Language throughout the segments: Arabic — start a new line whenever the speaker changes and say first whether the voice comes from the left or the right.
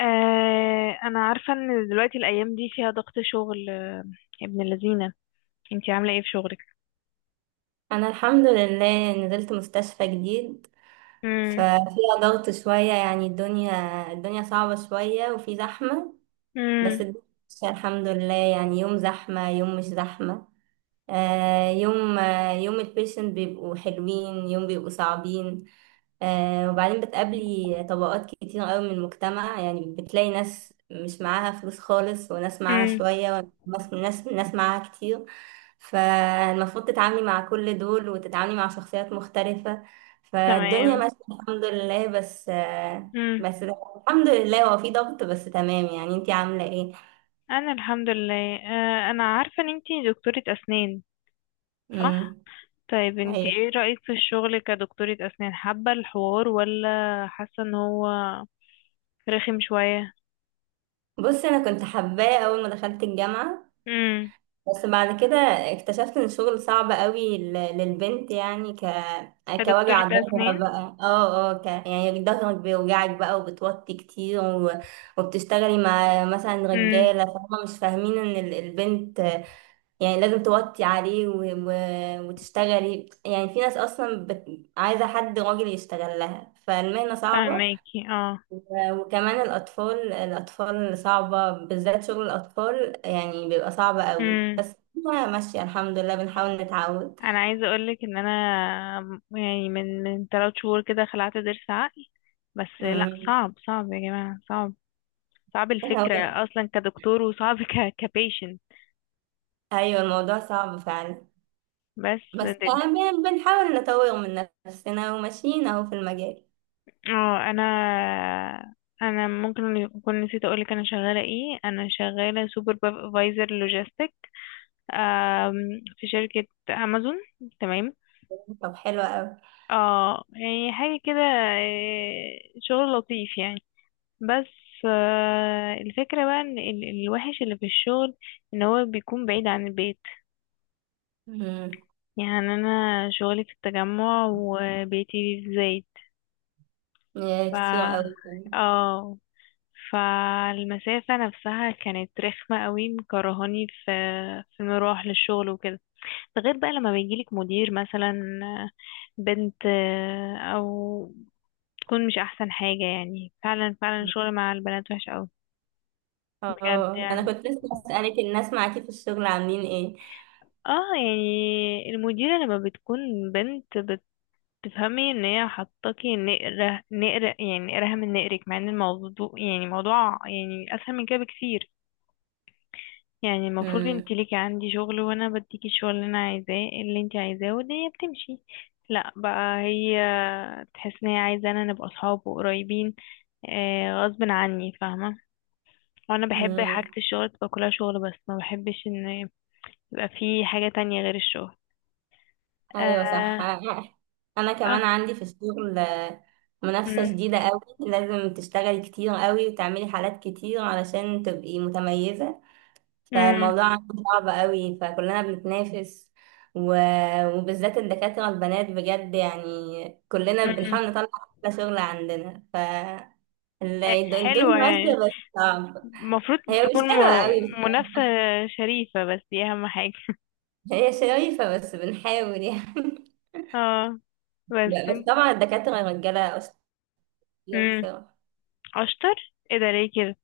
left: انا عارفه ان دلوقتي الايام دي فيها ضغط شغل يا ابن اللذينه. انتي عامله ايه في شغلك؟
right: انا الحمد لله نزلت مستشفى جديد.
left: امم.
right: ففيها ضغط شوية يعني الدنيا صعبة شوية وفي زحمة. بس
left: امم.
right: الدنيا ماشية الحمد لله، يعني يوم زحمة يوم مش زحمة، يوم يوم البيشنت بيبقوا حلوين يوم بيبقوا صعبين. وبعدين بتقابلي طبقات كتير قوي من المجتمع، يعني بتلاقي ناس مش معاها فلوس خالص، وناس معاها
left: امم.
right: شوية، وناس ناس ناس معاها كتير. فالمفروض تتعاملي مع كل دول وتتعاملي مع شخصيات مختلفة. فالدنيا
left: تمام.
right: ماشية الحمد لله، بس آه،
left: امم.
right: بس الحمد لله هو في ضغط، بس تمام. يعني انتي عاملة ايه؟
left: انا الحمد لله. انا عارفه ان انتي دكتوره اسنان، صح؟
right: مم.
left: طيب انتي
right: أيوة.
left: ايه رايك في الشغل كدكتوره اسنان؟ حابه الحوار ولا حاسه ان هو رخم شويه؟
right: بصي انا كنت حباه اول ما دخلت الجامعة،
left: امم.
right: بس بعد كده اكتشفت ان الشغل صعب قوي للبنت، يعني
left: كدكتوره
right: كوجع ظهرها
left: اسنان.
right: بقى، يعني ظهرك بيوجعك بقى وبتوطي كتير وبتشتغلي مع مثلا
left: امم.
right: رجالة فهم مش فاهمين ان البنت يعني لازم توطي عليه وتشتغلي، يعني في ناس اصلا عايزة حد راجل يشتغل لها، فالمهنة صعبة.
left: فهماكي.
right: وكمان الأطفال صعبة، بالذات شغل الأطفال يعني بيبقى صعب قوي.
left: اه،
right: بس أنا ماشية الحمد لله، بنحاول نتعود.
left: انا عايزه اقولك ان انا يعني من 3 شهور كده خلعت ضرس عقل، بس لا،
right: مم.
left: صعب صعب يا جماعه، صعب. صعب
right: هو-
left: الفكره اصلا كدكتور، وصعب كبيشنت.
right: أيوة الموضوع صعب فعلا،
left: بس
right: بس
left: د-
right: أهم يعني بنحاول نطور من نفسنا وماشيين أهو في المجال.
left: اه انا، ممكن اكون نسيت اقولك انا شغاله ايه. انا شغاله سوبرفايزر لوجيستيك في شركه امازون. تمام.
right: طب حلو قوي.
left: اه يعني حاجه كده، شغل لطيف يعني. بس الفكرة بقى ان الوحش اللي في الشغل ان هو بيكون بعيد عن البيت.
right: مم.
left: يعني انا شغلي في التجمع وبيتي في الزايد.
right: يا
left: ف
right: كتير قوي.
left: اه، فالمسافة نفسها كانت رخمة قوي، مكرهاني في في المروح للشغل وكده. ده غير بقى لما بيجيلك مدير مثلا بنت، او تكون مش احسن حاجة. يعني فعلا فعلا الشغل مع البنات وحش قوي، بجد
right: اه أنا
left: يعني.
right: كنت لسه أسألك الناس معاكي في الشغل عاملين ايه.
left: اه، يعني المديرة لما بتكون بنت، بتفهمي ان هي حطاكي نقرة نقرة، يعني نقرها من نقرك، مع ان الموضوع يعني موضوع يعني اسهل من كده بكتير. يعني المفروض انت
right: مم.
left: ليكي عندي شغل وانا بديكي الشغل اللي انا عايزاه، اللي انت عايزاه، والدنيا بتمشي. لا بقى، هي تحس ان هي عايزة انا نبقى اصحاب وقريبين، آه غصب عني، فاهمة؟ وانا بحب حاجة
right: مم.
left: الشغل تبقى كلها شغل، بس ما بحبش ان يبقى في حاجة تانية غير الشغل.
right: ايوه صح. انا
left: آه.
right: كمان عندي في الشغل منافسة
left: مم.
right: شديدة قوي، لازم تشتغلي كتير قوي وتعملي حالات كتير علشان تبقي متميزة.
left: مم.
right: فالموضوع عندي صعب قوي، فكلنا بنتنافس، و... وبالذات الدكاترة البنات، بجد يعني كلنا
left: مم.
right: بنحاول نطلع احلى شغل عندنا. ف
left: ح-
right: الدنيا
left: حلوة
right: ماشية
left: يعني،
right: بس صعب.
left: المفروض
right: هي مش
left: تكون
right: حلوة قوي بس.
left: منافسة شريفة، بس دي أهم حاجة.
right: هي شريفة بس بنحاول يعني.
left: اه بس.
right: بس طبعا الدكاترة الرجالة أشطر
left: مم.
right: بصراحة.
left: أشطر ايه؟ ده ليه كده؟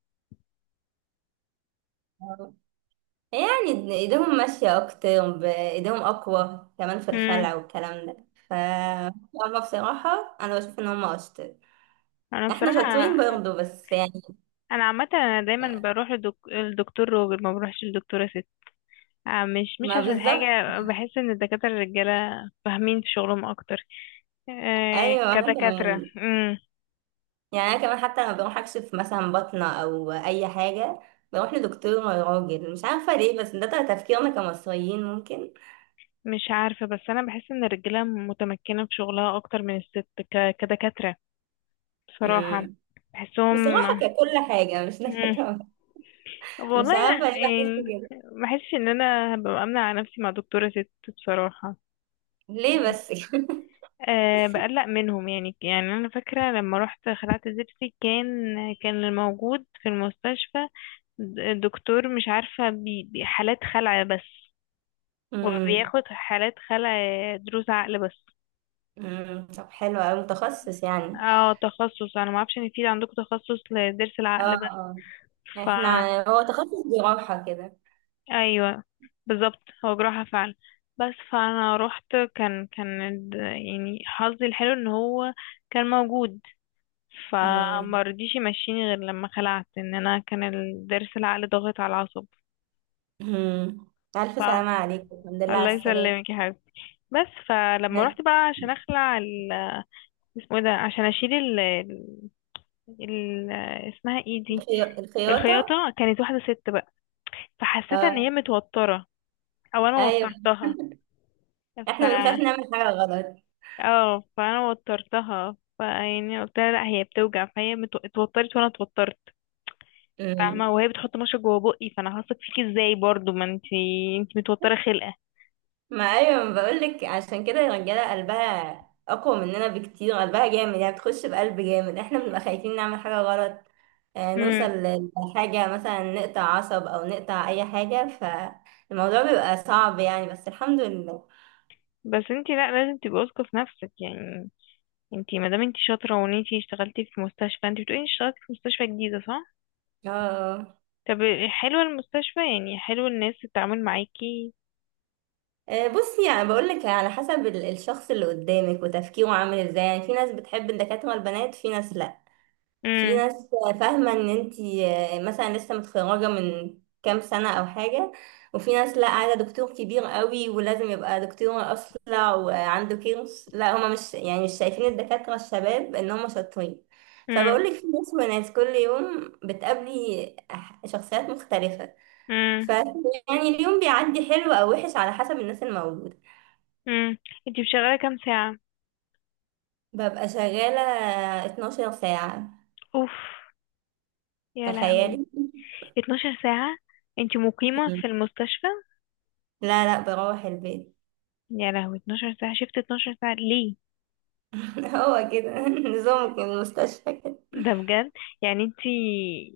right: يعني ايديهم ماشية اكتر، ايديهم اقوى كمان في
left: مم.
right: الخلع والكلام ده. ف هما بصراحة انا بشوف ان هما اشطر.
left: أنا
right: احنا شاطرين
left: بصراحة،
right: برضه بس يعني
left: أنا عامة أنا دايما بروح للدكتور راجل، ما بروحش للدكتورة ست، مش
right: ما
left: عشان
right: بالظبط.
left: حاجة. بحس إن الدكاترة الرجالة فاهمين في شغلهم أكتر،
right: ايوه انا
left: كدكاترة.
right: كمان، يعني انا كمان حتى لما بروح اكشف مثلا بطنة او اي حاجة بروح لدكتور راجل، مش عارفة ليه، بس ده تفكيرنا كمصريين ممكن.
left: مش عارفة، بس أنا بحس إن الرجالة متمكنة في شغلها أكتر من الست، كدكاترة، بصراحة.
right: امم.
left: بحسهم.
right: بصراحة ككل حاجة مش
left: مم.
right: نكتة. مش
left: والله لا
right: عارفة ليه
left: يعني.
right: بحس كده.
left: ما بحسش إن أنا هبقى أمنع على نفسي مع دكتورة ست، بصراحة.
right: ليه
left: مم.
right: بس
left: أه بقلق منهم يعني. يعني أنا فاكرة لما رحت خلعت زبسي، كان كان الموجود في المستشفى الدكتور، مش عارفة حالات خلع بس،
right: مم.
left: وبياخد حالات خلع دروس عقل بس.
right: مم. طب حلو أوي متخصص يعني.
left: اه، تخصص. انا ما اعرفش ان في عندكم تخصص لضرس
right: اه
left: العقل بس.
right: اه،
left: ف
right: احنا هو تخصص جراحة كده.
left: ايوه، بالظبط هو جراحة فعلا. بس فانا رحت، كان يعني حظي الحلو ان هو كان موجود،
right: مم.
left: فما رضيش يمشيني غير لما خلعت، ان انا كان الضرس العقل ضاغط على العصب.
right: مم. ألف
left: ف
right: سلامة عليكم، الحمد لله
left: الله
right: على السلامة.
left: يسلمك يا حبيبتي. بس فلما
right: ها،
left: رحت بقى عشان اخلع اسمه ايه ده، عشان اشيل ال... اسمها ايه دي، الخياطة،
right: الخياطة.
left: كانت واحدة ست. فحسيت ان هي
right: اه.
left: متوترة او انا
right: أيوة.
left: وترتها. ف
right: احنا بنخاف نعمل حاجة غلط.
left: اه، فانا وترتها. فيعني قلت لها لا، هي بتوجع، فهي اتوترت وانا اتوترت، فاهمة؟
right: مم.
left: وهي بتحط مشط جوه بقي، فانا هثق فيكي ازاي برضو؟ ما انتي انتي متوترة خلقة.
right: ما أيوة، ما بقولك عشان كده الرجالة قلبها أقوى مننا بكتير، قلبها جامد يعني بتخش بقلب جامد، احنا بنبقى خايفين نعمل حاجة غلط،
left: امم.
right: نوصل لحاجة مثلا نقطع عصب أو نقطع أي حاجة، فالموضوع بيبقى صعب يعني، بس الحمد لله.
left: بس انتي لا، لازم تبقي واثقة في نفسك يعني. انتي مادام انتي شاطرة وان انتي اشتغلتي في مستشفى، انتي بتقولي انتي اشتغلتي في مستشفى جديدة، صح؟
right: اه.
left: طب حلوة المستشفى يعني؟ حلو الناس التعامل معاكي؟
right: بصي يعني بقولك على حسب الشخص اللي قدامك وتفكيره عامل ازاي، يعني في ناس بتحب الدكاترة البنات، في ناس لا، في ناس فاهمة ان انتي مثلا لسه متخرجة من كام سنة او حاجة، وفي ناس لا عايزة دكتور كبير قوي ولازم يبقى دكتور اصلع وعنده كيرس، لا هما مش يعني مش شايفين الدكاترة الشباب ان هما شاطرين. فبقولك في ناس وناس، كل يوم بتقابلي شخصيات مختلفة. ف
left: امم.
right: يعني اليوم بيعدي حلو او وحش على حسب الناس الموجودة.
left: امم. انتي شغاله كام ساعه؟
right: ببقى شغالة 12 ساعة،
left: اوف، يا لهوي،
right: تخيلي.
left: 12 ساعه؟ انتي مقيمه في المستشفى؟
right: لا لا، بروح البيت،
left: يا لهوي، 12 ساعه. شفت 12 ساعه ليه؟
right: هو كده نظام المستشفى كده.
left: ده بجد؟ يعني انتي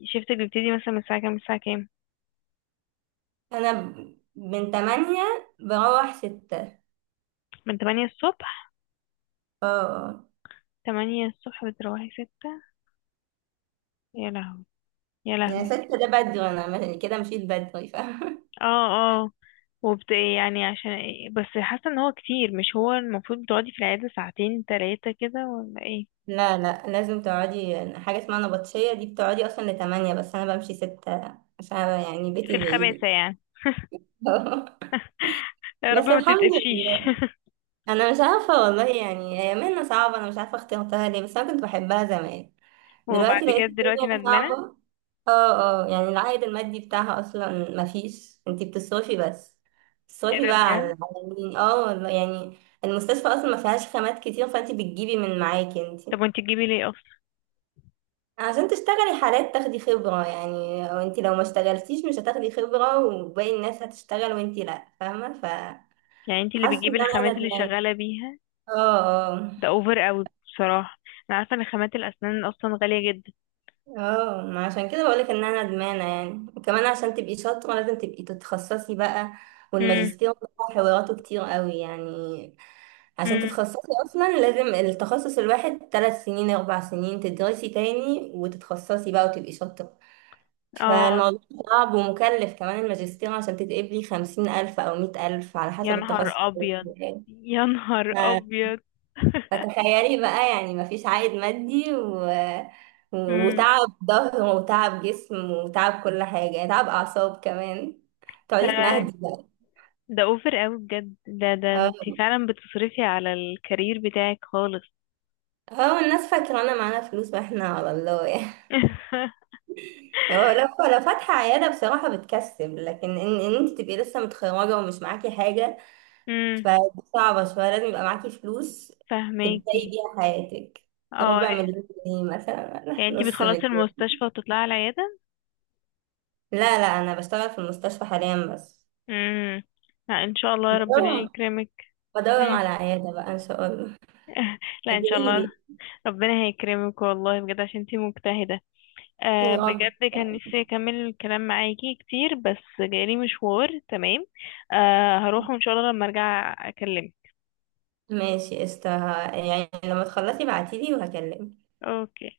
left: شفتك بيبتدي مثلا من الساعه كام الساعه كام؟
right: انا من تمانية بروح ستة.
left: من 8 الصبح؟
right: اه آه.
left: 8 الصبح بتروحي 6؟ يا لهوي. يا
right: يعني
left: لهوي.
right: ستة ده بدري، انا كده مشيت بدري فاهمة.
left: اه. اه. وبت يعني عشان ايه بس؟ حاسه ان هو كتير. مش هو المفروض تقعدي في العياده ساعتين 3 كده ولا ايه؟
right: لا لا، لازم تقعدي حاجة اسمها نبطشية، دي بتقعدي اصلا لتمانية، بس انا بمشي ستة عشان يعني
left: في
right: بيتي
left: الخباثه
right: بعيد.
left: يعني. يا رب
right: بس
left: ما
right: الحمد
left: تتقفشيش.
right: لله. انا مش عارفة والله، يعني هي مهنة صعبة، انا مش عارفة اخترتها ليه، بس انا كنت بحبها زمان.
left: وبعد
right: دلوقتي لقيت
left: كده دلوقتي
right: الدنيا صعبة.
left: ندمانة؟
right: اه اه، يعني العائد المادي بتاعها اصلا مفيش، انتي بتصرفي بس،
left: ايه
right: بتصرفي
left: ده؟
right: بقى على
left: بجد؟
right: مين. اه والله يعني المستشفى اصلا ما فيهاش خامات كتير، فانتي بتجيبي من معاكي انتي
left: طب وانت تجيبي ليه اصلا؟
right: عشان تشتغلي حالات تاخدي خبرة يعني، وانتي لو ما اشتغلتيش مش هتاخدي خبرة، وباقي الناس هتشتغل وانتي لا، فاهمة، فحاسة
left: يعني انت اللي
right: ان
left: بتجيبي
right: انا
left: الخامات اللي
right: ندمانة.
left: شغالة بيها؟
right: اه اه.
left: ده اوفر قوي بصراحة. انا عارفة ان خامات الاسنان اصلا غالية جدا.
right: اه ما عشان كده بقولك ان انا ندمانه يعني. وكمان عشان تبقي شاطره لازم تبقي تتخصصي بقى،
left: امم.
right: والماجستير ده حواراته كتير قوي يعني. عشان
left: امم.
right: تتخصصي اصلا لازم التخصص الواحد 3 سنين 4 سنين تدرسي تاني وتتخصصي بقى وتبقي شاطره.
left: اه.
right: فالموضوع صعب ومكلف كمان الماجستير، عشان تتقبلي 50 الف او 100 الف على
left: يا
right: حسب
left: نهار
right: التخصص.
left: ابيض. يا نهار ابيض.
right: فتخيلي بقى، يعني مفيش عائد مادي
left: امم.
right: وتعب ظهر وتعب جسم وتعب كل حاجة يعني، تعب أعصاب كمان. تقعدي
left: لا،
right: تنهدي بقى.
left: ده اوفر قوي بجد. ده ده
right: اه،
left: انت فعلا بتصرفي على الكارير بتاعك خالص.
right: هو الناس فاكرة أنا معانا فلوس واحنا على الله يعني. هو لو، لو فاتحة عيادة بصراحة بتكسب، لكن إن أنت تبقي لسه متخرجة ومش معاكي حاجة،
left: امم.
right: فدي صعبة شوية، لازم يبقى معاكي فلوس تبدأي
left: فهماكي.
right: بيها حياتك،
left: اه
right: ربع مليون جنيه مثلا ولا
left: يعني انت
right: نص
left: بتخلصي
right: مليون.
left: المستشفى وتطلعي على العيادة؟
right: لا لا أنا بشتغل في المستشفى حاليا بس،
left: امم. لا ان شاء الله، ربنا يكرمك.
right: بدور
left: مم.
right: على عيادة بقى إن شاء الله.
left: لا ان شاء الله،
right: ادعيلي.
left: ربنا هيكرمك والله بجد، عشان انتي مجتهدة. آه
right: يا رب.
left: بجد كان نفسي اكمل الكلام معاكي كتير، بس جالي مشوار. تمام، آه هروح، وان شاء الله لما ارجع اكلمك.
right: ماشي قشطة، يعني لما تخلصي بعتيلي وهكلمك.
left: اوكي.